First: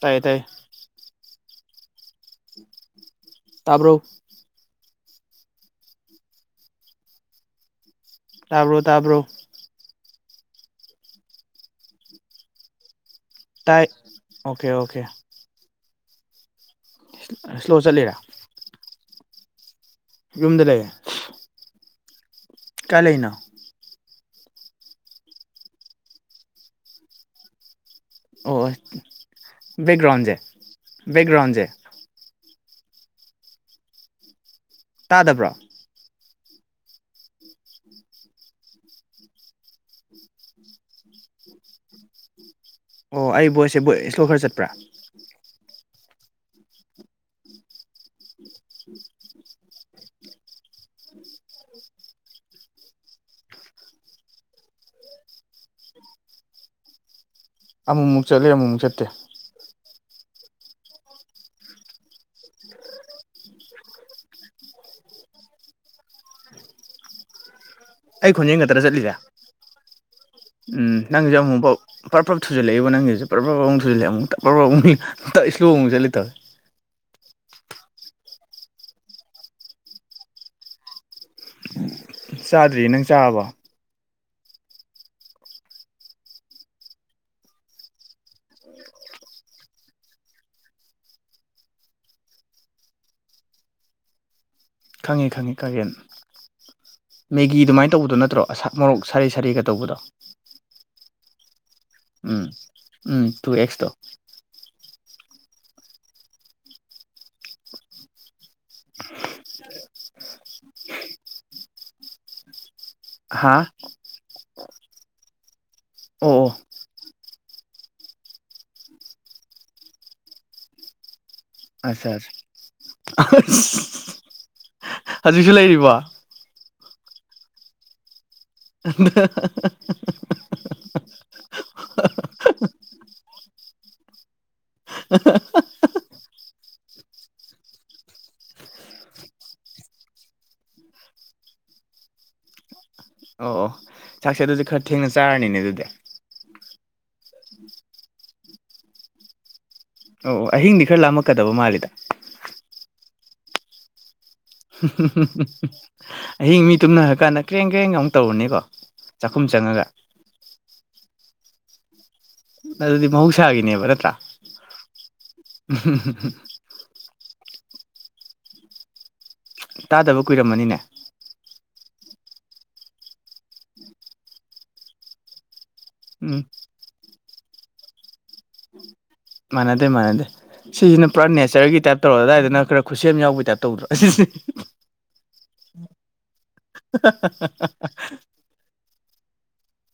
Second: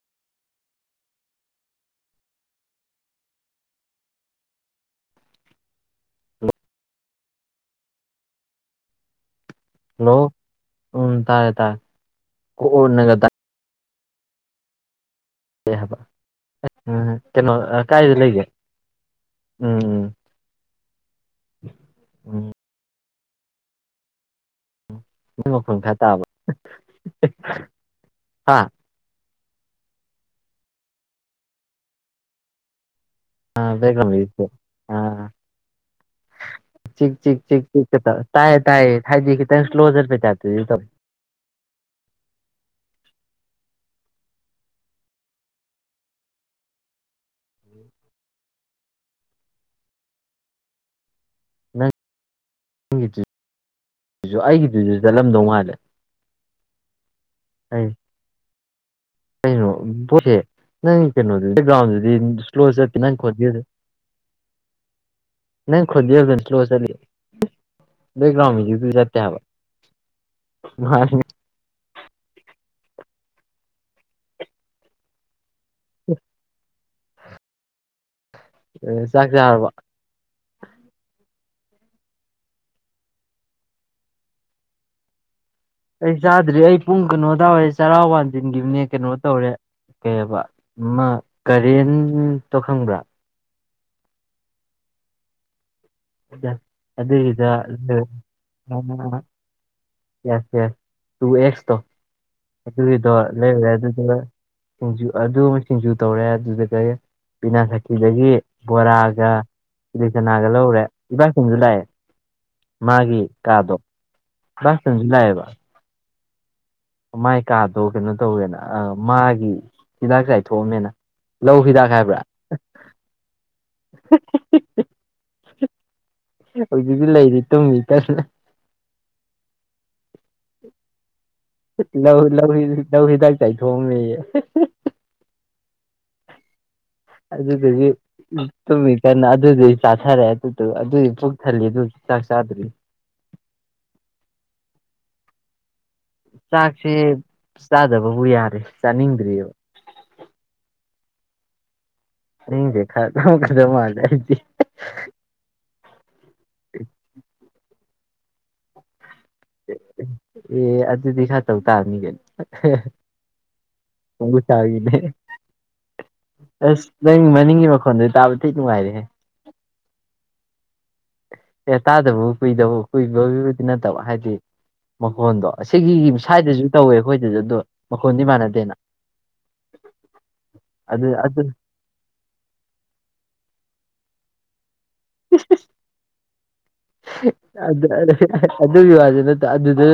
ꯇꯥꯏ ꯇꯥꯏ ꯇꯥꯔꯕꯣ ꯇꯥꯕ꯭ꯔꯣ ꯇꯥꯕ꯭ꯔꯣ ꯍꯜꯂꯣ ꯎꯝ ꯇꯥꯔꯦ ꯇꯔꯦ ꯅꯒ ꯇ ꯇꯥꯏ ꯑꯣꯀꯦ ꯑꯣꯀꯦ ꯑꯦ ꯍꯥꯏꯕ ꯎꯝ ꯀꯩꯅꯣ ꯁ꯭ꯂꯣ ꯆꯠꯂꯤꯔꯥ ꯀꯥꯏꯗ ꯂꯩꯒꯦ ꯎꯝ ꯎꯝ ꯌꯨꯝꯗ ꯂꯩꯦ ꯎꯝ ꯀꯥꯂꯅꯥ ꯅꯣꯏ ꯃꯈꯐꯝ ꯈꯔ ꯇꯥꯕ ꯑꯣ ꯍꯥ ꯕꯦꯛꯒ꯭ꯔꯥꯎꯟꯁꯦ ꯕꯦꯛꯒ꯭ꯔꯥꯎꯟꯁꯦ ꯑ ꯕꯦꯒ꯭ꯔꯝꯁꯦ ꯇꯥꯗꯕ꯭ꯔꯣ [unintelligible] ꯆꯤ ꯆꯤ ꯆꯤ ꯆꯤ ꯇꯥ ꯇꯥꯌꯦ ꯊꯥꯏꯗꯤꯈꯤꯇ ꯁ꯭ꯂꯣꯖꯔ ꯄ ꯆꯦ [unintelligible] ꯑꯣ ꯑꯩ ꯕꯣꯏꯁꯦ ꯕꯣꯏ ꯏꯁꯇꯣ ꯈꯔ ꯆꯠꯄ꯭ꯔꯥ ꯅꯪ ꯑꯩꯒꯤꯗꯨ ꯆꯠꯂꯝꯗꯧ ꯃꯥꯥꯜꯂꯦ [unintelligible] ꯑꯃꯨꯛꯃꯨꯛ ꯆꯠꯂꯦ ꯑꯃꯨꯛꯃꯨꯛ ꯆꯠꯇꯦ ꯀꯩꯅꯣ ꯄꯣꯠꯁꯦ ꯅꯪ ꯀꯩꯅꯣꯗꯨꯗꯤꯦꯛꯒ꯭ꯔꯥꯎꯟꯗꯨꯗꯤ ꯁ꯭ꯂꯣ ꯆꯠꯇꯦ ꯅꯪ ꯈꯣꯠꯇꯦ ꯅ ꯈꯣꯗꯤ ꯆ ꯑꯩ ꯈꯣꯟꯖꯦꯜ ꯈꯛꯇ꯭ꯔ ꯆꯠꯂꯤꯁꯦ ꯎꯝ ꯃꯥꯅꯤ ꯅꯪꯁꯨꯦ ꯑꯃꯨꯛ ꯄꯥꯎ ꯄꯔ ꯄꯂ ꯊꯨꯖꯜꯂꯛꯏꯕ ꯅꯪꯒꯤꯁꯦ ꯄꯔ ꯄꯐꯛ ꯑꯃꯨ ꯊꯨꯖꯜꯂꯛꯑꯦꯨꯛꯇꯛ ꯄꯔꯐꯞ ꯑꯃꯨꯛꯨꯛ ꯏꯁꯂꯣꯨꯛ ꯆꯂꯦ ꯇꯧꯦ ꯑꯦ ꯆꯥꯛ ꯆꯥꯔꯕ ꯆꯥꯗ꯭ꯔꯤꯌꯦ ꯅꯪ ꯆꯥꯕ ꯑꯩ ꯆꯥꯗ꯭ꯔꯤ ꯑꯩ ꯄꯨꯡ ꯀꯩꯅꯣ ꯇꯥꯔꯦ ꯆꯔꯥ ꯋꯥꯥꯟꯁꯤꯟꯈꯤꯕꯅꯦ ꯀꯩꯅꯣ ꯇꯧꯔꯦ ꯀꯩꯕ ꯀꯔꯦꯟ ꯇꯣ ꯈꯪꯕ꯭ꯔꯥ ꯈꯪꯉꯤ ꯈꯪꯉꯤ ꯀꯥꯔꯦꯟ ꯑꯗꯨꯒꯤꯗ ꯃꯦꯒꯤ ꯑꯗꯨꯃꯥꯏꯅ ꯇꯧꯕꯗꯣ ꯅꯠꯇ꯭ꯔꯣꯁ ꯃꯣꯔꯣꯛ ꯌꯦꯁ ꯁꯥꯔ ꯁꯥꯔꯒ ꯇꯧꯕꯗꯣ ꯌꯦꯁ ꯇꯨ ꯑꯦꯛꯁꯇꯣ ꯎꯝ ꯑꯗꯨꯒꯤꯗꯣ ꯎꯝ ꯇꯨ ꯂꯩꯔꯔꯦ ꯑꯦꯛꯁꯇꯣ ꯑꯗꯨꯗꯨ ꯁꯤꯡꯖꯨ ꯑꯗꯨ ꯑꯃ ꯁꯤꯡꯖꯨ ꯇꯧꯔꯦ ꯑꯗꯨꯗꯨꯒ ꯄꯕꯤꯅꯥ ꯁꯈꯤꯗꯒꯤ ꯕꯣꯔꯥꯒ ꯏꯗꯤ ꯆꯅꯒꯂ ꯎꯔꯦ ꯏꯕꯥꯛꯁꯪꯁꯨ ꯂꯥꯛꯑꯦ ꯃꯥꯒꯤ ꯍꯥ ꯀꯥꯗꯣ ꯏꯕꯥꯛꯁꯤꯡꯁꯨ ꯂꯥꯛꯑꯦꯕ ꯑꯣ ꯑꯣ ꯃꯥꯏ ꯀꯥꯗꯣ ꯀꯩꯅꯣ ꯇꯧꯋꯦꯅ ꯑ ꯃꯥꯒꯤ ꯍꯤꯗꯥꯛ ꯆꯥꯏꯊꯣꯛꯑꯝꯃꯦꯅ ꯂꯧ ꯍꯤꯗꯥꯛ ꯑ ꯍꯥꯏꯕ꯭ꯔꯥ ꯍꯧꯖꯤꯛꯁꯨ ꯂꯩꯔꯤꯕ ꯍꯧꯖꯤꯛꯗꯤ ꯂꯩꯔꯤ ꯇꯨꯝꯃꯤ ꯀꯟꯅ [unintelligible] ꯆꯩꯩꯊꯣꯑꯝꯃꯦ ꯑ ꯑꯗꯨꯗꯨꯗꯤ ꯇꯨꯝꯃꯤ ꯀꯟꯅ ꯑꯗꯨꯗꯗꯤ ꯆꯥꯊꯔꯦ ꯑꯗꯨꯗ ꯑꯗꯨꯗꯤ ꯄꯨꯣꯛꯊꯜꯂꯤ ꯑꯗꯨ ꯆꯁꯗ꯭ꯔꯤ ꯑꯣ ꯑꯣ ꯆꯥꯛꯁꯦ ꯑꯗꯨꯁꯨ ꯈꯔ ꯊꯦꯡꯅ ꯆꯥꯔꯅꯤꯅꯦ ꯑꯗꯨꯗꯤ ꯆꯥꯛꯁꯦ ꯆꯥꯗꯕꯕꯨ ꯌꯥꯔꯦ ꯆꯥꯅꯤꯡꯗ꯭ꯔꯤꯑꯕ ꯑꯣ ꯑꯣ ꯑꯍꯤꯡꯗꯤ ꯈꯔ ꯂꯥꯝꯂꯀꯗꯕ ꯃꯥꯜꯂꯤꯦꯗ ꯆꯥꯅꯤꯡꯗ꯭ꯔꯦ ꯈꯔ ꯀꯗ ꯃꯥꯥꯏꯦ ꯍꯡ ꯑꯃꯨ ꯇꯧꯔꯅꯦꯕ ꯑꯦ ꯑꯗꯨꯗꯤ ꯈ ꯇꯧ ꯇꯥꯔꯅꯤꯒꯅꯤ ꯑꯗꯨꯗꯤ ꯃꯍꯧꯁꯥꯒꯤꯅꯦꯕ ꯅꯠꯇ꯭ꯔꯥ ꯍꯕ ꯆꯥꯒꯤꯅꯦ ꯑꯁ ꯅꯪ ꯃꯅꯤꯡꯒꯤ ꯃꯈꯣꯟꯗ ꯇꯥꯕ ꯊꯤ ꯅꯨꯡꯉꯥꯏꯔꯦꯍꯦ ꯇꯥꯗꯕ ꯀꯨꯏꯔꯝꯃꯅꯤꯅꯦ ꯀ ꯇꯥꯗꯕꯕꯨ ꯀꯨꯏꯗꯕꯕꯨ ꯀꯨꯏꯕꯕꯨꯗꯤ ꯅꯠꯇꯕ ꯍꯥꯏꯗꯤ ꯃꯈꯣꯟꯗꯣ ꯑꯁꯤꯒꯤꯒꯤ ꯎꯝ ꯁ꯭ꯋꯥꯏꯗꯁꯨ ꯇꯧꯋꯦ ꯑꯩꯈꯣꯏꯗꯁꯨ ꯑꯗꯣ ꯃꯈꯣꯟꯗꯤ ꯃꯥꯟꯅꯗꯦꯅ ꯃꯅꯗꯦ ꯃꯅꯗꯦ ꯁꯤꯁꯤꯅ ꯑꯗꯨ ꯄꯨꯔꯥ ꯑꯗꯨ ꯅꯦꯆꯔꯒꯤ ꯇꯥꯏꯞ ꯇꯧꯔ ꯑꯗꯨꯗꯥꯏꯗꯅ ꯈꯔ ꯈꯨꯠꯁꯦꯝ ꯌꯥꯎꯕꯒꯤ ꯇꯥꯏꯞ ꯇꯧꯗ꯭ꯔꯣ ꯑꯁꯤꯁꯦ ꯑꯗꯨꯒꯤ ꯋꯥꯁꯦ ꯅꯠꯇꯦ ꯑꯗꯨꯗ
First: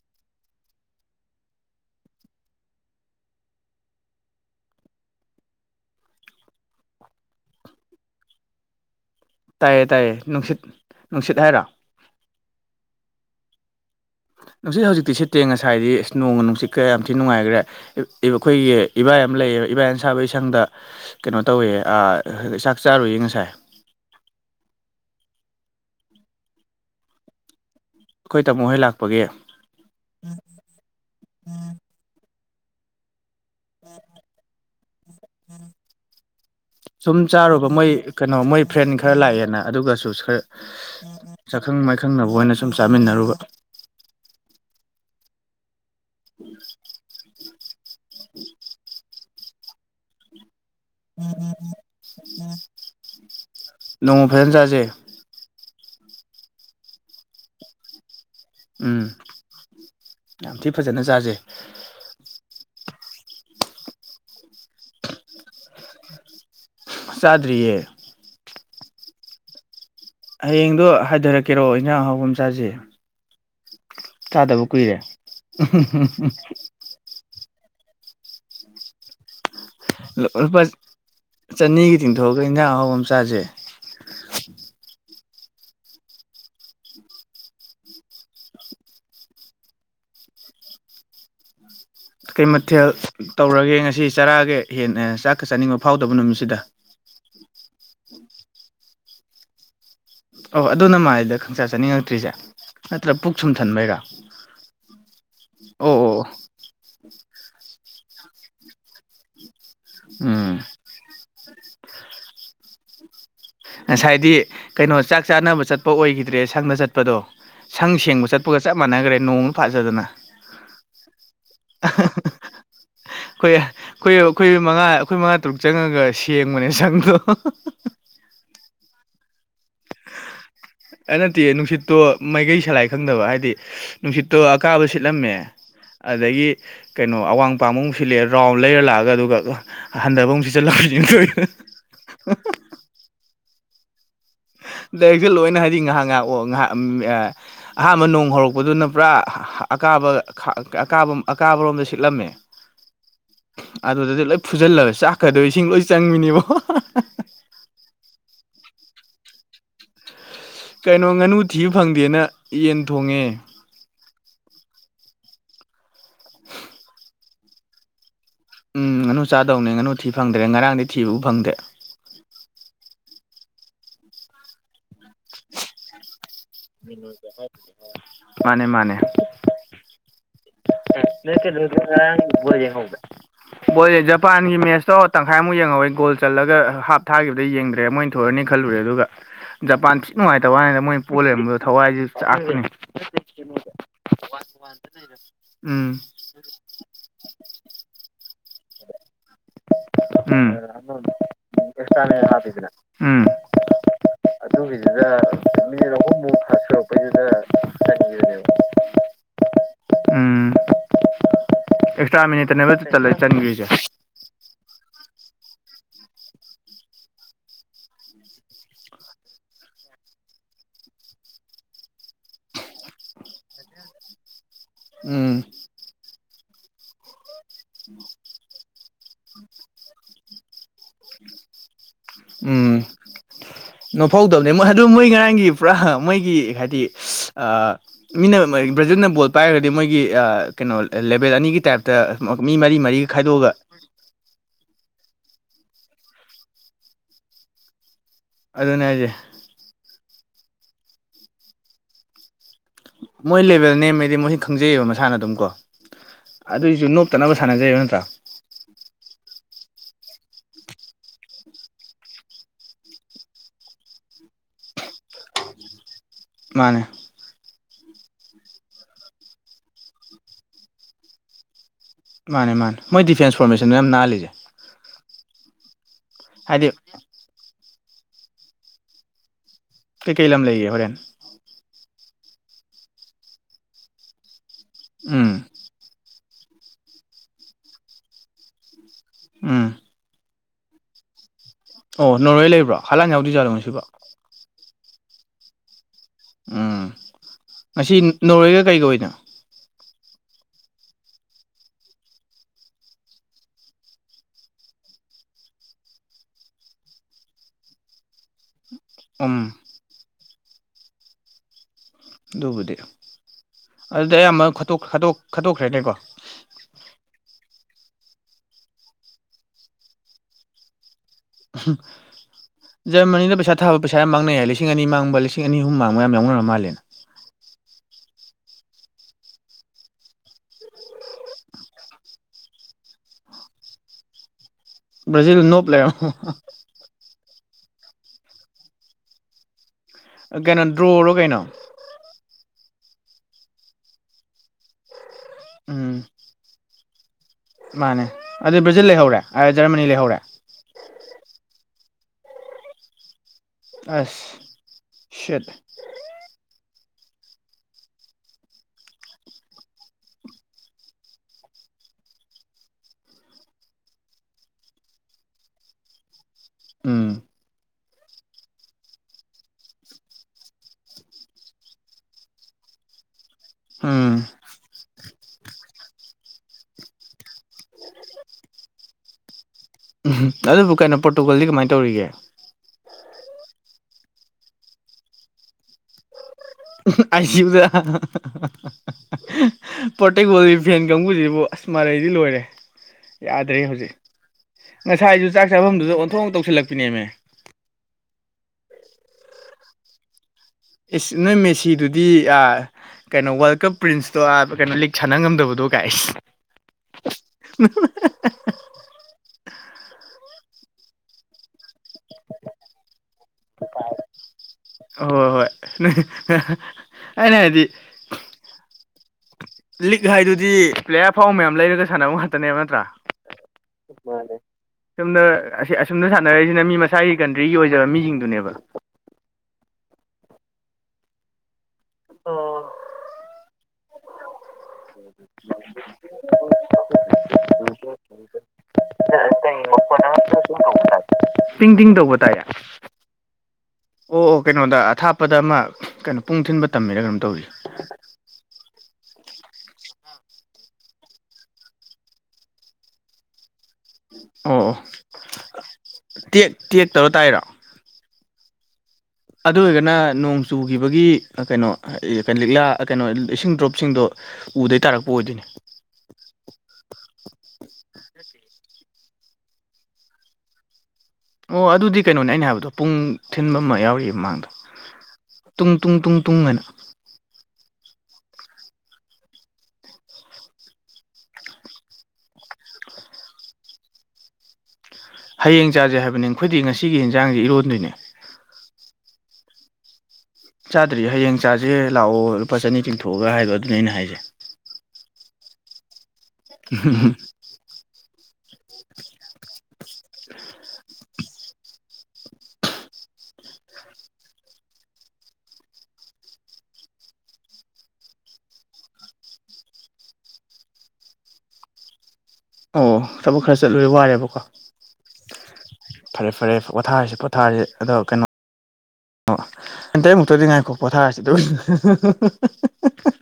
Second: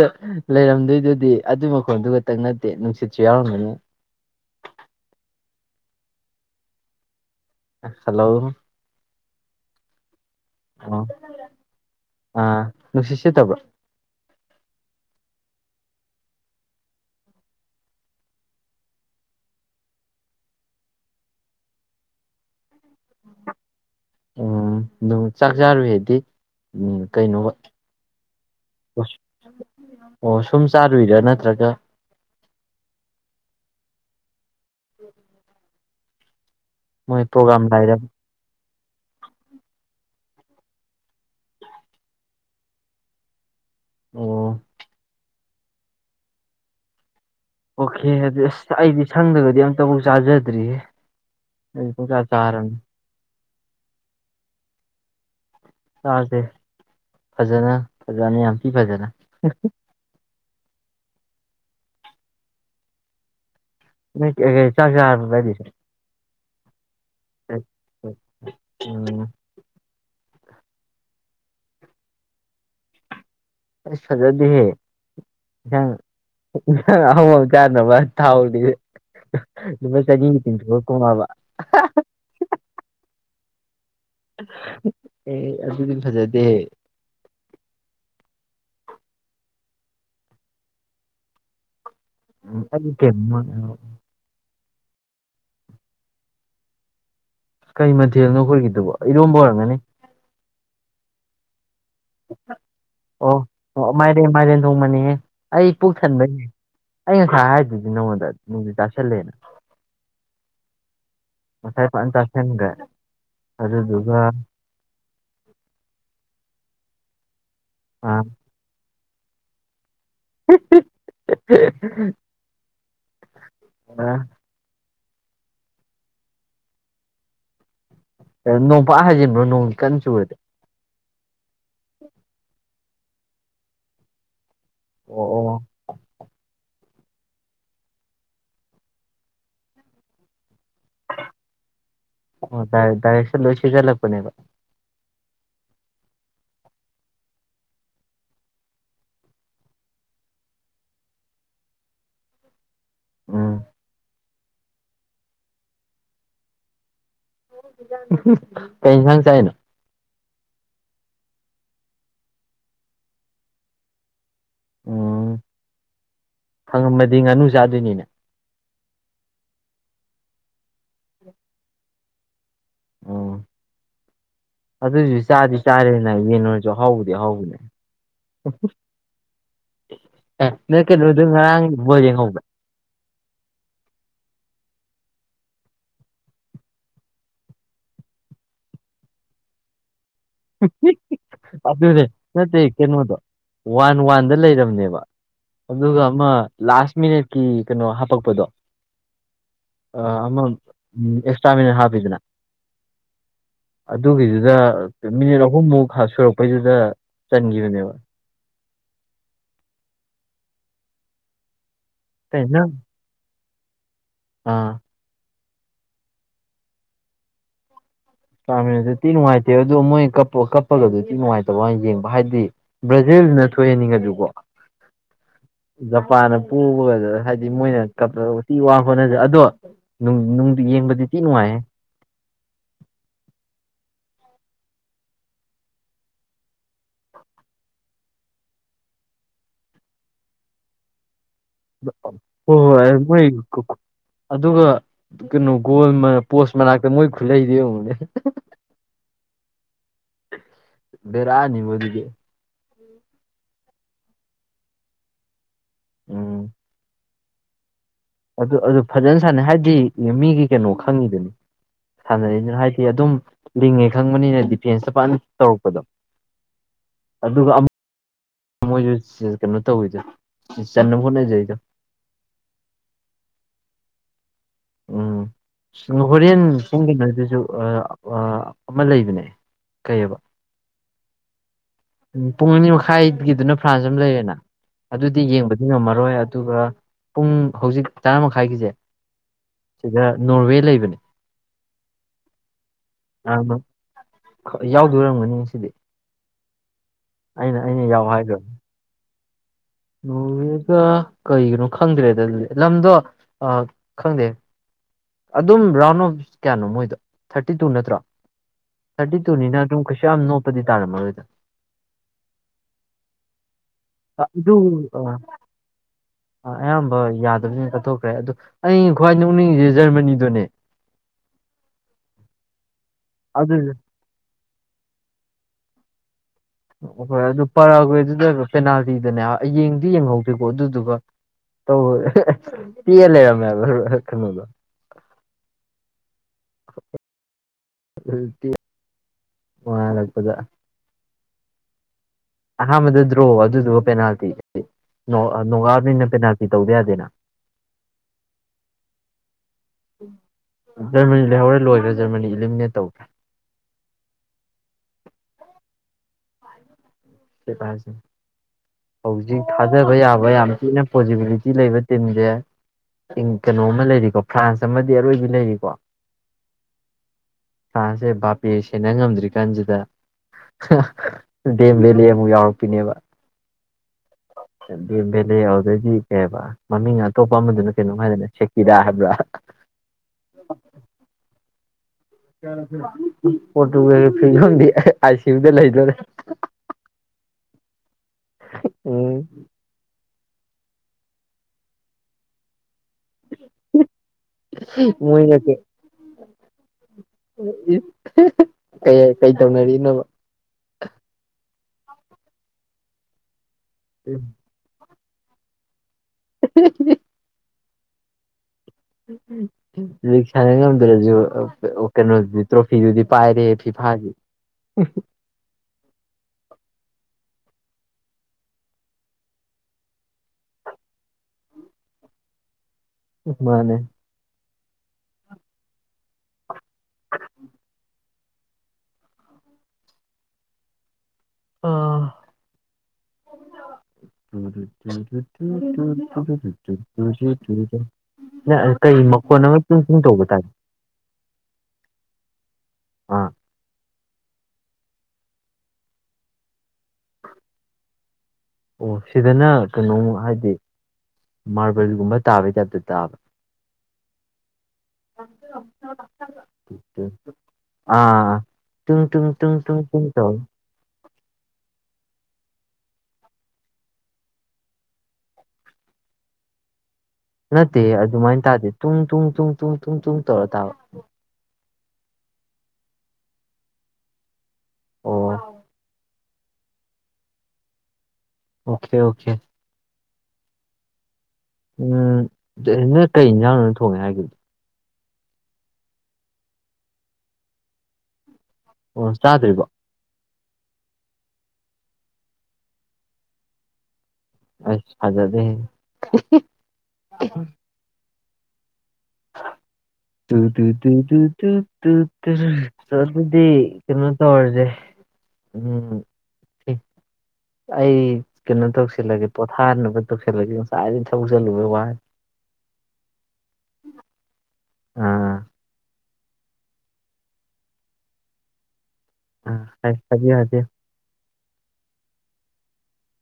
ꯂꯩꯔꯝꯗꯣꯏꯗꯨꯗꯤ ꯑꯗꯨ ꯃꯈꯣꯟꯗꯨ ꯈꯛꯇꯪ ꯅꯠꯇꯦ ꯅꯨꯡꯁꯤꯠꯁꯨ ꯌꯥꯎꯔꯝꯒꯅꯤ [unintelligible] ꯍꯜꯂꯣ ꯇꯥꯏꯌꯦ ꯇꯥꯏꯌꯦ ꯅꯨꯡꯁꯤꯠ ꯑꯣ ꯅꯨꯡꯁꯤꯠ ꯍꯥꯏꯔꯣ ꯑꯥ ꯅꯨꯡꯁꯤꯠꯁꯤ ꯇꯕ꯭ꯔ ꯅꯨꯡꯁꯤꯠ ꯍꯧꯖꯤꯛꯇꯤ ꯁꯤꯠꯇꯦ ꯉꯁꯥꯏꯗꯤ ꯏꯁ ꯅꯣꯡꯒ ꯅꯨꯡꯁꯤꯠꯀ ꯌꯥꯝ ꯊꯤꯅ ꯅꯨꯡꯉꯥꯏꯈ꯭ꯔꯦ ꯑꯩꯈꯣꯏꯒꯤ ꯏꯚ ꯏꯄꯥ ꯑꯃ ꯂꯩꯌꯦ ꯏꯕꯥꯏꯌꯥ ꯁꯥꯕ ꯏꯁꯪꯗ ꯀꯩꯅꯣ ꯇꯧꯋꯦ ꯆꯥꯛ ꯆꯥꯔꯨꯏꯌꯦ ꯉꯁꯥꯏ ꯎꯝ ꯑꯗꯨꯝ ꯆꯥꯛ ꯆꯥꯔꯨꯍꯦꯗꯤ ꯎꯝ ꯀꯩꯅꯣꯒ ꯑꯩꯈꯣꯏ ꯇꯥꯃꯣ ꯍꯣꯏ ꯑ ꯂꯥꯛꯄꯒꯤ ꯑꯣ ꯁꯨꯝ ꯆꯥꯔꯨꯏꯗꯔꯥ ꯅꯠꯇ꯭ꯔꯒ ꯎꯝ ꯁꯨꯝ ꯃꯣꯏ ꯄ꯭ꯔꯣꯒꯥꯝ ꯆꯥꯔꯨꯕ ꯃꯣꯏ ꯂꯩꯔ ꯀꯩꯅꯣ ꯃꯣꯏ ꯐ꯭ꯔꯦꯟ ꯈꯔ ꯂꯥꯛꯑꯦꯅ ꯑꯗꯨꯒꯁꯨ ꯈ ꯁꯛꯈꯪ ꯃꯥꯏꯈꯪꯅꯕ ꯑꯣꯏꯅ ꯁꯨꯝ ꯆꯥꯃꯤꯟꯅꯔꯨꯕ ꯑꯣ ꯎꯝ ꯑꯣꯀꯦ ꯑꯗꯨ ꯑꯁ ꯑꯩꯗꯤ ꯁꯪꯗꯒꯗꯤ ꯑꯝꯇ ꯆꯥꯖꯗ꯭ꯔꯤꯌꯦ ꯑꯩ ꯄꯨꯡꯆꯥ ꯆꯥꯔꯕꯅꯤ ꯅꯣꯡ ꯐꯅ ꯆꯥꯁꯦ ꯆꯥꯁꯦ ꯐꯖꯅ ꯐꯖꯅ ꯌꯥꯝ ꯄꯤ ꯐꯖꯅ ꯎꯝ ꯌꯥꯝ ꯊꯤ ꯐꯖꯅ ꯆꯥꯁꯦ ꯀ ꯆꯥꯛ ꯆꯔꯗꯁ ꯑ ꯆꯥꯗ꯭ꯔꯤꯌꯦ ꯎꯝ ꯍꯌꯦꯡꯗꯣ ꯍꯥꯏꯊꯔꯛꯀꯦꯔꯣꯑꯣ ꯑꯩꯅ ꯑꯍꯕꯝꯆꯥꯥꯁꯦ ꯑꯩꯁ ꯐꯖꯗꯦꯍꯦ ꯅꯪ ꯑꯍ ꯀꯅꯃ ꯊꯥꯎꯅꯤꯦ ꯑꯗꯨꯃ ꯆꯖꯤꯇ ꯂꯨꯄꯥ ꯊ ꯀꯣꯃꯕ ꯆꯅꯤꯒꯤ ꯇꯤꯡꯊꯣꯛꯑꯒ ꯏꯟꯖꯥꯡ ꯑꯍꯥꯎꯕ ꯑꯃ ꯆꯥꯁꯦ ꯑꯦ ꯑꯗꯨ ꯐꯖꯩꯗꯦ ꯀꯩ ꯃꯊꯦꯜ ꯑꯩ ꯀꯩꯅꯣ ꯇꯧꯔꯒꯦ ꯉꯁꯤ ꯆꯔꯥꯑꯒꯦ ꯍꯦꯟꯅ ꯆꯥꯛꯀ ꯆꯥꯅꯤꯡꯕ ꯐꯥꯎꯗꯕ ꯅꯨꯃꯤꯠꯁꯤꯗ ꯀꯩ ꯃꯊꯦꯜꯅꯣ ꯑꯩꯈꯣꯏꯒꯤꯗꯨꯕꯣ ꯏꯔꯣꯝꯕ ꯑꯣꯏꯔꯝꯒꯅꯤ ꯑꯣ ꯑꯗꯨꯅ ꯃꯥꯥꯏꯗ ꯈꯪꯆꯠꯦ ꯑꯣ ꯑꯣ ꯊꯟꯕꯩꯔꯥ ꯃꯥꯏꯔꯦꯟ ꯃꯥꯏꯔꯦꯟ ꯊꯣꯡꯕꯅꯤꯍꯦ ꯑꯩ ꯑꯣ ꯄꯨꯛ ꯑꯣ ꯑꯣ ꯊꯟꯕꯩꯅꯦ ꯑꯩ ꯉꯁꯥꯏ ꯍꯥꯏꯗꯗꯤ ꯅꯉꯣꯟꯗ ꯅꯅꯨꯡꯗꯤ ꯇꯥꯁꯜꯂꯦꯅ ꯎꯝ ꯉꯁꯥꯏ ꯄ ꯆꯥꯁꯦꯒ ꯉꯁꯥꯏꯗꯤ ꯀꯩꯅꯣ ꯆꯥꯛ ꯆꯥꯅꯕ ꯆꯠꯄ ꯑꯣꯏꯈꯤꯗ꯭ꯔꯦ ꯁꯪꯗ ꯆꯠꯄꯗꯣ ꯁꯪ ꯁꯦꯡꯕ ꯆꯠꯄꯒ ꯆꯞ ꯃꯥꯟꯅꯈ꯭ꯔꯦ ꯅꯣꯡꯅ ꯐꯥꯖꯗꯅ ꯍꯈꯣꯏ ꯑꯩꯈꯣꯏ ꯑꯩꯈꯣꯏ ꯃꯉꯥ ꯑꯩꯈꯣꯏ ꯃꯉꯥ ꯇꯔꯨꯛ ꯆꯪꯉꯒ ꯁꯦꯡꯕꯅꯦ ꯁꯪꯗꯣ ꯅꯣꯡꯄꯥꯛ ꯍꯥꯏꯖꯤꯟꯕ꯭ꯔꯣ ꯅꯣꯡꯗꯤ ꯀꯟꯅ ꯆꯨꯔꯗꯤ ꯅꯠꯇꯦ ꯅꯨꯡꯁꯤꯠꯇꯣ ꯃꯥꯏꯀꯩ ꯁꯂꯥꯏ ꯈꯪꯗꯕ ꯍꯥꯏꯗꯤ ꯅꯨꯡꯁꯤꯠꯇꯣ ꯀꯥꯕ ꯑꯣ ꯁꯤꯠꯂꯝꯃꯦ ꯑꯣ ꯑꯗꯒꯤ ꯀꯩꯅꯣ ꯑꯋꯥꯡ ꯄꯄꯥꯝꯕꯨꯛ ꯁꯤꯠꯂꯑꯦ ꯔꯥꯎꯟ ꯂꯩꯔ ꯂꯥꯛꯑꯒ ꯑꯗꯨꯒ ꯍꯟꯊꯕ ꯑꯃ ꯁꯤ ꯆꯂ ꯂꯣꯏꯁꯤ ꯆꯂꯄꯅꯦꯕ ꯂꯥꯏꯔꯤꯛꯁꯨ ꯂꯣꯏꯅ ꯍꯥꯏꯗꯤ ꯉꯥꯏꯍꯥꯛ ꯉꯥꯏꯍꯥꯛ ꯉꯥꯏꯍꯥꯛ ꯑꯍꯥꯟꯕ ꯅꯣꯡ ꯍꯧꯔꯛꯄꯗꯨꯅ ꯄꯨꯔꯥ ꯥ ꯑꯀꯥꯕꯔꯣꯝꯗ ꯁꯤꯠꯂꯝꯃꯦ [inaudible] ꯑꯗꯨꯗꯗꯤ ꯂꯣꯏ ꯐꯨꯖꯜꯂꯕ ꯆꯥꯛꯀꯗꯣꯏ ꯏꯁꯤꯡ ꯂꯣꯏ ꯆꯪꯃꯤꯅꯦꯕ ꯀꯩ ꯏꯟꯁꯥꯡ ꯆꯥꯏꯅ ꯀꯩꯅꯣ ꯉꯥꯅꯨ ꯊꯤꯕ ꯐꯪꯗꯦꯅ ꯌꯦꯟ ꯊꯣꯡꯉꯦ ꯎꯝ ꯍꯪꯉꯝꯃꯗꯤ ꯉꯥꯅꯨ ꯆꯥꯗꯣꯏꯅꯤꯅꯦ ꯎꯝ ꯉꯥꯅꯨ ꯆꯥꯗꯧꯅꯤ ꯉꯥꯅꯨ ꯊꯤ ꯐꯪꯗ꯭ꯔꯦ ꯉꯔꯥꯡꯗꯤ ꯊꯤꯕꯕꯨ ꯐꯪꯗ꯭ꯔꯦ ꯑꯣ ꯑꯗꯨꯁꯨ ꯆꯥꯗꯤ ꯆꯥꯔꯦꯅ ꯌꯦꯟ ꯑꯣꯏꯔꯁꯨ ꯑꯍꯥꯎꯕꯗꯤ ꯑꯍꯥꯎꯕꯅꯦ ꯃꯥꯅꯦ ꯃꯥꯅꯦ ꯑꯦ ꯅꯪ ꯀꯩꯅꯣꯗꯣ ꯉꯔꯥꯡ ꯕꯣꯜ ꯌꯦꯡꯍꯧꯕ꯭ꯔꯥ ꯦ ꯍꯣꯦ ꯖꯄꯥꯟꯒꯤ ꯃꯦꯁ ꯆꯣ ꯇꯪꯈꯥꯏꯃꯨꯛ ꯌꯦꯡꯍꯧꯋꯦ ꯒꯣꯜ ꯆꯜꯂꯒ ꯍꯥꯞ ꯊꯥꯈꯤꯕꯗ ꯌꯦꯡꯗ꯭ꯔꯦ ꯃꯣꯏꯅ ꯊꯑꯅꯤ ꯈꯜꯂꯨꯔꯦ ꯑꯗꯨꯒ ꯖꯄꯥꯟ ꯊꯈꯤ ꯅꯨꯡꯉꯥꯏꯇꯕ ꯋꯥꯗ ꯃꯣꯏ ꯄꯣ ꯂꯩꯔꯝꯕꯗꯣ ꯑꯗꯨꯅꯦ ꯊꯋꯥꯏꯁꯦ ꯅꯠꯇꯦ ꯆꯥꯛꯄꯅꯦ ꯀꯩꯅꯣꯗꯣ ꯋꯥꯟ ꯋꯥꯟꯗ ꯂꯩꯔꯕꯅꯦꯕ ꯎꯝ ꯑꯗꯨꯒ ꯑꯃ ꯂꯥꯁ ꯃꯤꯅꯤꯠꯀꯤ ꯀꯩꯅꯣ ꯍꯥꯄꯛ [unintelligible] ꯑꯃ ꯎꯝ ꯑꯦꯛꯁꯇ꯭ꯔꯥꯃꯤꯅ ꯍꯥꯞꯄꯤꯗꯅ ꯑꯦꯛꯁꯇ꯭ꯔꯥ ꯍꯥꯞꯄꯤꯗꯅ ꯎꯝ ꯑꯗꯨꯒꯤꯗꯨꯗ ꯑꯗꯨꯒꯤꯗꯨꯗ ꯃꯤꯅꯤꯠ ꯑꯍꯨꯝꯃꯨꯛ ꯃꯤꯅꯤꯠ ꯑꯍꯨꯝꯃꯨꯛ ꯁꯨꯔꯛꯄꯩꯗꯨꯗ ꯁꯨꯔꯛꯄꯩꯗꯨꯗ ꯆꯟꯈꯤꯕꯅꯦꯕ ꯆꯟꯈꯤꯕꯅꯦꯕ ꯎꯝ ꯑꯦꯛꯁꯇ꯭ꯔꯥ ꯃꯤꯅꯤꯠꯇꯅꯦ ꯅꯪ ꯆ ꯆꯪꯒꯔꯤꯁꯦ ꯑꯥ ꯆꯥꯃꯤꯁꯨ ꯇꯤ ꯅꯨꯡꯉꯥꯏꯇꯦ ꯑꯗꯣ ꯃꯣꯏꯅ ꯀ ꯀꯞꯄꯒꯗꯨ ꯇꯤ ꯅꯨꯡꯉꯥꯏꯇꯕꯅ ꯌꯦꯡꯕ ꯍꯥꯏꯗꯤ ꯕ꯭ꯔꯖꯤꯜ ꯅ ꯊꯣꯛꯣꯏꯍꯟꯅꯤꯡꯉꯁꯨꯀꯣ ꯎꯝ ꯖꯄꯥꯟꯅ ꯄꯨꯕꯒ ꯍꯥꯏ ꯑꯗꯨ ꯃꯣꯏꯅ ꯀꯇꯤ ꯋꯥ ꯍꯣꯠꯅꯖꯩ ꯑꯗꯣ ꯅꯨꯡꯗꯤ ꯌꯦꯡꯕꯗꯤ ꯇꯤ ꯅꯨꯡꯉꯥꯏꯌꯦ ꯎꯝ ꯅꯣꯛꯐꯧꯗꯕꯅꯦ ꯃꯣꯏ ꯑꯗꯨ ꯃꯣꯏ ꯉꯔꯥꯡꯒꯤ ꯄꯨꯔꯥ ꯃꯣꯏꯒꯤ ꯍꯥꯏꯗꯤ ꯃꯤꯅ ꯦꯖ ꯑꯩꯅ ꯕꯣꯜ ꯄꯥꯏꯔꯒꯗꯤ ꯃꯣꯏꯒꯤ ꯀꯩꯅꯣꯦ ꯕꯦꯜ ꯑꯅꯤꯒꯤ ꯇꯥꯏꯞꯇ ꯃꯤ ꯍꯣꯏ ꯃꯔꯤ ꯍꯣꯏ ꯃꯔꯤꯒ ꯃꯣꯏ ꯈꯥꯏꯗꯣꯛꯑꯒ ꯑꯗꯨꯒ ꯀꯩꯅꯣ ꯒꯣꯜ ꯄꯣꯁ ꯃꯅꯥꯛꯇ ꯃꯣꯏ ꯈꯨꯠꯂꯛꯏꯗꯤ ꯌꯦꯡꯨꯛꯅꯦ ꯑꯗꯨꯅꯦ ꯍꯥꯏꯁꯦ ꯕꯔꯅꯤ ꯃꯗꯤꯒ ꯃꯣꯏ ꯂꯦꯕꯦꯜ ꯅꯦꯝ ꯍꯥꯏꯗꯤ ꯃꯣꯏꯁꯤ ꯈꯪꯖꯩꯌꯦꯕ ꯃꯁꯥꯅ ꯑꯗꯨꯝ ꯀꯣ ꯎꯝ ꯑꯗꯨꯏꯁꯨ ꯅ ꯇꯠꯅꯕ ꯁꯥꯟꯅꯖꯔꯤꯕꯕ ꯅꯠꯇ꯭ꯔꯥ ꯁꯥꯅꯦ ꯍꯥꯏꯗꯤ ꯃꯤꯒꯤ ꯀꯩꯅꯣ ꯈꯪꯉꯤꯗꯅꯤ ꯁꯥꯟꯅꯔꯤꯅ ꯍꯥꯏꯗꯤ ꯑꯗꯨꯝ ꯂꯤꯡꯉꯦ ꯈꯪꯕꯅꯤꯅ ꯗꯤꯐꯦꯟꯁꯇ ꯐꯅ ꯇꯧꯔꯛꯄꯗꯣ ꯃꯥꯅꯦ ꯑꯗꯨꯒ ꯃꯣꯏꯁꯨ ꯀꯩꯅꯣ ꯇꯧꯋꯤꯗ ꯆꯟꯅꯕ ꯍꯣꯠꯅꯖꯩꯗ ꯃꯥꯅꯦ ꯃꯥꯅꯦ ꯃꯣꯏ ꯗꯤꯐꯦꯟꯁ ꯐꯣꯔꯃꯦꯁꯟ ꯌꯥꯝ ꯅꯥꯜꯂꯤꯁꯦ ꯎꯝ ꯍꯣꯔꯦꯟ ꯍꯥꯏꯗꯤ ꯁꯣꯡꯒ ꯑꯗꯨꯁꯨ ꯑꯃ ꯂꯩꯕꯅꯦ ꯀꯩꯑꯕ ꯀꯩꯀꯩ ꯂꯝ ꯂꯩꯌꯦꯦ ꯍꯣꯔꯦꯟ ꯎꯝ ꯄꯨꯡ ꯑꯅꯤ ꯃꯈꯥꯏꯒꯤꯗꯨꯅ ꯐ꯭ꯔꯥꯟꯁ ꯑꯃ ꯂꯩꯔꯦꯅ ꯑꯗꯨꯗꯤ ꯎꯝ ꯌꯦꯡꯕꯗꯤ ꯉꯝꯃꯔꯣꯏ ꯑꯗꯨꯒ ꯄꯨꯡ ꯍꯧꯖꯤꯛ ꯇꯔꯥꯃꯥꯏꯒꯤꯁꯦ ꯎꯝ ꯁꯤꯗ ꯅꯣꯔꯋꯦ ꯂꯩꯕꯅꯦ ꯑꯣ ꯅꯔꯣꯏ ꯂꯩꯕ꯭ꯔꯣ ꯍꯂꯥꯟꯅ ꯌꯥꯎꯗꯣꯏꯖꯥꯠꯂꯣꯅꯦ ꯁꯤꯕ ꯌꯥꯎꯗꯣꯏꯔꯝꯒꯅꯤ ꯁꯤꯗꯤ ꯎꯝ ꯉꯁꯤ ꯅꯣꯔꯣꯏꯦꯒ ꯀꯩꯒꯅꯣ ꯅꯣꯏꯦꯒ ꯀꯩꯒꯤꯅꯣ ꯈꯪꯗ꯭ꯔꯦꯗꯗꯤ ꯂꯝꯗꯣ ꯈꯪꯗꯦ ꯑꯗꯨꯝ ꯔꯥꯎꯟ ꯑꯣꯐ ꯀꯌꯥꯅꯣ ꯃꯣꯏꯗ ꯊꯥꯔꯇꯤ ꯇꯨ ꯅꯠꯇ꯭ꯔꯥ ꯊꯥꯔꯇꯤ ꯎꯝ ꯇꯨꯅꯤꯅ ꯑꯗꯨꯝ ꯀꯩꯁꯨ ꯌꯥꯝ ꯅꯣꯞꯄꯗꯤ ꯇꯥꯔꯝꯃꯔꯣꯏꯗ ꯑꯗꯨꯕꯨꯗꯤ ꯑꯗꯨꯗꯤ ꯑꯌꯥꯝꯕ ꯑꯗꯨ ꯈꯠꯇꯣꯛꯈ꯭ꯔꯦꯅꯦꯀꯣ ꯑꯌꯥꯝꯕ ꯌꯥꯗꯕꯅꯤꯅ ꯀꯠꯊꯣꯛꯈ꯭ꯔꯦ ꯑꯗꯨ ꯑꯩꯅ ꯈ꯭ꯋꯥꯏ ꯅꯣꯛꯅꯤꯡꯉꯁꯦ ꯖꯔꯃꯅꯤꯗꯨꯅꯦ ꯖꯔꯃꯅꯤꯅ ꯄꯩꯁꯥ ꯑꯗꯨ ꯊꯥꯕ ꯄꯩꯁꯥ ꯌꯥꯝ ꯃꯥꯡꯅꯩ ꯌꯥꯏ ꯂꯤꯁꯤꯡ ꯑꯅꯤ ꯃꯥꯡꯕ ꯂꯤꯁꯤꯡ ꯑꯅꯤ ꯑꯍꯨꯝ ꯃꯥꯡꯕ ꯃꯌꯥꯝ ꯌꯥꯅ ꯍꯣꯏ ꯑꯗꯨ ꯄꯥꯔꯛꯑꯈꯦ ꯑꯗꯨꯗ ꯄꯦꯅꯥꯜꯇꯤꯗꯅꯦ ꯑꯩ ꯌꯦꯡꯗꯤ ꯌꯦꯡꯍꯧꯗꯦꯀꯣ ꯑꯗꯨꯗꯨꯒ ꯇ ꯄꯤ ꯂꯩꯦ ꯃꯕꯔꯅꯗ ꯭ꯔꯥꯖꯤꯜ ꯅꯣ ꯄ꯭ꯂꯦꯌꯔ ꯔꯇ ꯀꯩꯅꯣ ꯗ꯭ꯔꯣꯔꯣꯔꯣ ꯀꯩꯅꯣ ꯑꯍꯥꯟꯕꯗ ꯗ꯭ꯔꯣ ꯑꯗꯨꯗꯨꯒ ꯄꯦꯅꯥꯜꯇꯤ ꯎꯝ ꯅꯣꯡꯉꯅꯤꯅ ꯄꯦꯅꯥꯜꯇꯤ ꯇꯧꯗ ꯌꯥꯗꯦꯅ ꯃꯥꯅꯦ ꯑꯗꯨ ꯕ꯭ꯔꯥꯖꯤꯜ ꯂꯩꯍꯧꯔꯦ ꯖꯔꯃꯅꯤ ꯂꯩꯍꯧꯔꯦ ꯖꯔꯃꯅꯤ ꯂꯩꯍꯧꯔ ꯂꯣꯏꯈ꯭ꯔꯦ ꯖꯔꯃꯅꯤ ꯏꯂꯤꯃꯤꯅꯦꯠ ꯇꯧꯈ꯭ꯔꯦ ꯑꯁꯠ ꯀꯥꯁꯦ ꯍꯧꯖꯤꯛ ꯊꯥꯖꯕ ꯌꯥꯕ ꯌꯥꯝ ꯊꯤꯅ ꯄꯣꯖꯤꯕꯤꯂꯤꯇꯤ ꯂꯩꯕ ꯇꯤꯤꯟꯁꯦ ꯀꯩꯅꯣꯝ ꯂꯩꯔꯤꯀꯣ ꯐ꯭ꯔꯥꯟꯁ ꯑꯃꯗꯤ ꯑꯔꯣꯏꯕꯤ ꯂꯩꯔꯤꯀꯣ ꯎꯝ ꯁꯥꯁꯦ ꯕꯥꯄꯦ ꯁꯦꯟꯅ ꯉꯝꯗ꯭ꯔꯤꯀꯥꯟꯁꯤꯗ ꯗꯦꯝ ꯑꯃꯨꯛ ꯌꯥꯎꯔꯛꯄꯤꯅꯦꯕ ꯎꯝ ꯑ ꯑꯗꯨꯗꯩꯗꯤ ꯀꯩ ꯍꯥꯏꯕ ꯃꯃꯤꯡ ꯑꯇꯣꯞꯄ ꯑꯃꯗꯨꯅ ꯀꯩꯅꯣꯝꯉꯥꯏꯗꯅ ꯁꯦꯀꯤꯔꯥ ꯍꯥꯏꯕ꯭ꯔꯥ ꯎꯝ ꯑꯗꯨꯕꯨ ꯀꯩꯅꯣ ꯄꯣꯔꯇꯨꯒꯜꯗꯤ ꯀꯃꯥꯏꯅ ꯇꯧꯔꯤꯒꯦ ꯐꯣꯇꯒ꯭ꯔ ꯐꯤ ꯍ ꯑꯥꯏ ꯁꯤꯌꯨꯗ ꯂꯩ ꯂꯔ ꯑꯁꯤꯕꯨꯗ ꯎꯝ ꯄꯣꯔꯇꯦꯒꯣꯜꯒꯤ ꯚꯦꯟ ꯀꯥꯡꯕꯨꯁꯤꯕꯨ ꯑꯁ ꯃꯥꯜꯂꯩꯗꯤ ꯂꯣꯏꯔꯦ ꯌꯥꯗ꯭ꯔꯦ ꯍꯧꯖꯤꯛ ꯉꯁꯥꯏꯁꯨ ꯆꯥꯛ ꯆꯥꯐꯝꯗꯨꯁꯨ ꯑꯣꯟꯊꯣꯛ ꯑꯣ ꯇꯧꯁꯤꯜꯂꯛꯄ ꯀ ꯀꯩ ꯇꯧꯅꯔꯤꯅꯣꯕ ꯑꯦꯁ ꯅꯣꯏ ꯃꯦꯁꯤꯗꯨꯗꯤ ꯀꯩꯅꯣ ꯋꯥꯔꯜ ꯀꯞ ꯄ꯭ꯔꯤꯟꯁꯇꯣ ꯀꯩꯅꯣ ꯁꯥꯟꯅ ꯉꯝꯗꯕꯗꯣ ꯀꯥꯏ [inaudible] [inaudible] ꯂꯤ ꯁꯥꯟꯅ ꯉꯝꯗꯔꯁꯨ ꯀꯩꯅꯣꯗꯤ ꯇ꯭ꯔꯣꯐꯤꯗꯨꯗꯤ ꯄꯥꯏꯔꯦ ꯐꯤꯐꯒꯤ ꯍꯣꯏ ꯍꯣꯏ ꯑꯩꯅ ꯍꯥꯏꯗꯤ ꯂꯤꯛ ꯍꯥꯏꯗꯨꯗꯤ ꯄ꯭ꯂꯦꯌꯥꯔ ꯐꯥꯎꯕ ꯃꯌꯥꯝ ꯂꯩꯔꯒ ꯁꯥꯟꯅꯕ ꯉꯥꯛꯇꯅꯦꯕ ꯅꯠꯇ꯭ꯔꯥ ꯃꯥꯅꯦ ꯑꯁꯨꯝꯅ ꯑꯁꯨꯝꯅ ꯁꯥꯟꯅꯔꯔꯤꯁꯤꯅ ꯃꯤ ꯃꯁꯥꯒꯤ ꯀꯟꯇ꯭ꯔꯤꯒꯤ ꯑꯣꯏꯖꯕ ꯃꯤꯁꯤꯡꯗꯨꯅꯦꯕ ꯑ ꯇ ꯇ ꯇ ꯇ ꯇ ꯅ ꯀꯩ ꯃꯈꯣꯟ ꯑꯃ ꯄꯤꯡ ꯇꯧꯕ ꯇꯥꯔꯦ ꯄꯤꯡ ꯇꯤꯡ ꯇꯧꯕ ꯇꯥꯏ ꯑꯥ ꯑꯣ ꯑꯣ ꯀꯩꯅꯣ ꯑꯊꯥꯞꯄꯗ ꯑꯃ ꯀꯩꯅꯣ ꯄꯨꯡ ꯊꯤꯟꯕ ꯇꯝꯃꯤꯔ ꯀꯩꯅꯣ ꯇꯧꯔꯤ ꯑꯣ ꯁꯤꯗꯅ ꯀꯩꯅꯣꯝ ꯍꯥꯏꯗꯤ ꯃꯥꯔꯕꯜꯒꯨꯝꯕ ꯇꯥꯕꯩ ꯇꯥꯏꯞꯇ ꯇꯥꯕ ꯑꯣ ꯑꯣ ꯇꯦꯛ ꯇꯦꯛ ꯇꯧꯔ ꯇꯥꯏꯔꯣ ꯑꯥ ꯇꯨꯡ ꯇꯨꯡ ꯑꯗꯨ ꯇꯨꯡ ꯇꯨꯡ ꯑꯣꯏꯔꯒꯅ ꯇꯨꯡ ꯇꯧ ꯅꯣꯡ ꯆꯨꯈꯤꯕꯒꯤ ꯀꯩꯅꯣ ꯂꯤꯛꯂꯥ ꯀꯩꯅꯣ ꯏꯁꯤꯡ ꯗ꯭ꯔꯣꯞꯁꯤꯡꯗꯣ ꯎꯗꯩ ꯇꯥꯔꯛꯄ ꯑꯣꯏꯗꯣꯏꯅꯤ ꯅꯠꯇꯦ ꯑꯗꯨꯃꯥꯏꯅ ꯇꯥꯗꯦ ꯇꯨꯡ ꯊꯨꯡ ꯊꯨꯡ ꯇꯨꯡ ꯇꯨꯡ ꯇꯨꯡ ꯇꯧꯔ ꯇꯥ ꯑꯣ ꯑꯗꯨꯗꯤ ꯀꯩꯅꯣꯅꯦ ꯑꯩꯅ ꯍꯥꯏꯕꯗꯣ ꯄꯨꯡ ꯊꯤꯟꯕ ꯑꯃ ꯌꯥꯎꯔꯤꯌꯦ ꯃꯃꯥꯡꯗ ꯑꯣ ꯇꯨꯡ ꯇꯨꯡ ꯇꯨꯡ ꯇꯨꯡꯉꯅ ꯑꯣꯀꯦ ꯑꯣꯀꯦ ꯎꯝ ꯅ ꯀꯩ ꯏꯟꯁꯥꯡꯅꯅ ꯊꯣꯡꯉꯦ ꯍꯥꯏꯈꯤꯕꯗꯨ ꯍꯌꯦꯡ ꯆꯥꯥꯁꯦ ꯍꯥꯏꯕꯅꯤ ꯑꯩꯈꯣꯏꯗꯤ ꯉꯁꯤꯒꯤ ꯌꯦꯟꯁꯥꯡꯁꯤꯦ ꯏꯔꯣꯟꯗꯣꯏꯅꯦ ꯑꯣ ꯆꯥꯗ꯭ꯔꯤꯕꯣ ꯆꯥꯗ꯭ꯔꯤ ꯍꯌꯦꯡ ꯆꯥꯁꯦ ꯂꯥꯛꯑꯣ ꯂꯨꯄꯥ ꯆꯅꯤ ꯇꯤꯡꯊꯣꯛꯑꯒ ꯍꯥꯏꯕꯗꯣ ꯑꯗꯨꯅꯤ ꯑꯩꯅ ꯍꯥꯏꯁꯦ ꯑꯖꯗꯦꯦ ꯎꯝ ꯇ ꯇ ꯇ ꯇ ꯇ ꯆ ꯑꯗꯨꯗꯤ ꯀꯩꯅꯣ ꯇꯧꯔꯖꯦ ꯎꯝ ꯑꯩ ꯀꯩꯅꯣ ꯇꯧꯁꯤꯜꯂꯒꯦ ꯄꯣꯊꯥꯅꯕ ꯇꯧꯁꯤꯜꯂꯒꯦ ꯉꯁꯥꯏꯗꯒꯤ ꯊꯧꯁꯤꯜꯂꯨꯕꯒꯤ ꯋꯥꯅꯤ ꯑꯣ ꯊꯕꯛ ꯈꯔ ꯆꯠꯂꯨꯔꯦ ꯋꯥꯔꯦꯕꯀꯣ ꯑꯥ ꯐꯔꯦ ꯐꯔꯦ ꯄꯣꯊꯥꯔꯤꯁꯤ ꯄꯣꯊꯥꯔꯤꯁꯤ ꯑꯗꯣ ꯀꯩꯅꯣ ꯑꯣ ꯑꯥ ꯑꯟꯇꯩ ꯍꯥꯏꯕꯤꯌꯨ ꯑꯃꯨꯛꯇꯗꯤ ꯍꯥꯏꯕꯤꯌꯨ ꯉꯥꯏꯈꯣ ꯄꯣꯊꯥꯔꯁꯤ ꯑꯗꯨ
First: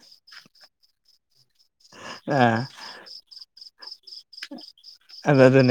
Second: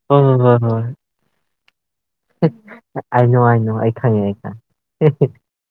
ꯍ ꯍ ꯍ ꯍꯣꯏ ꯑꯩꯩꯅꯣ ꯍꯥꯏꯅꯣ ꯑꯩ ꯈꯪꯉꯦ ꯑꯩ ꯈꯪꯉꯦ ꯑꯗꯨ ꯑꯗꯨꯅꯦ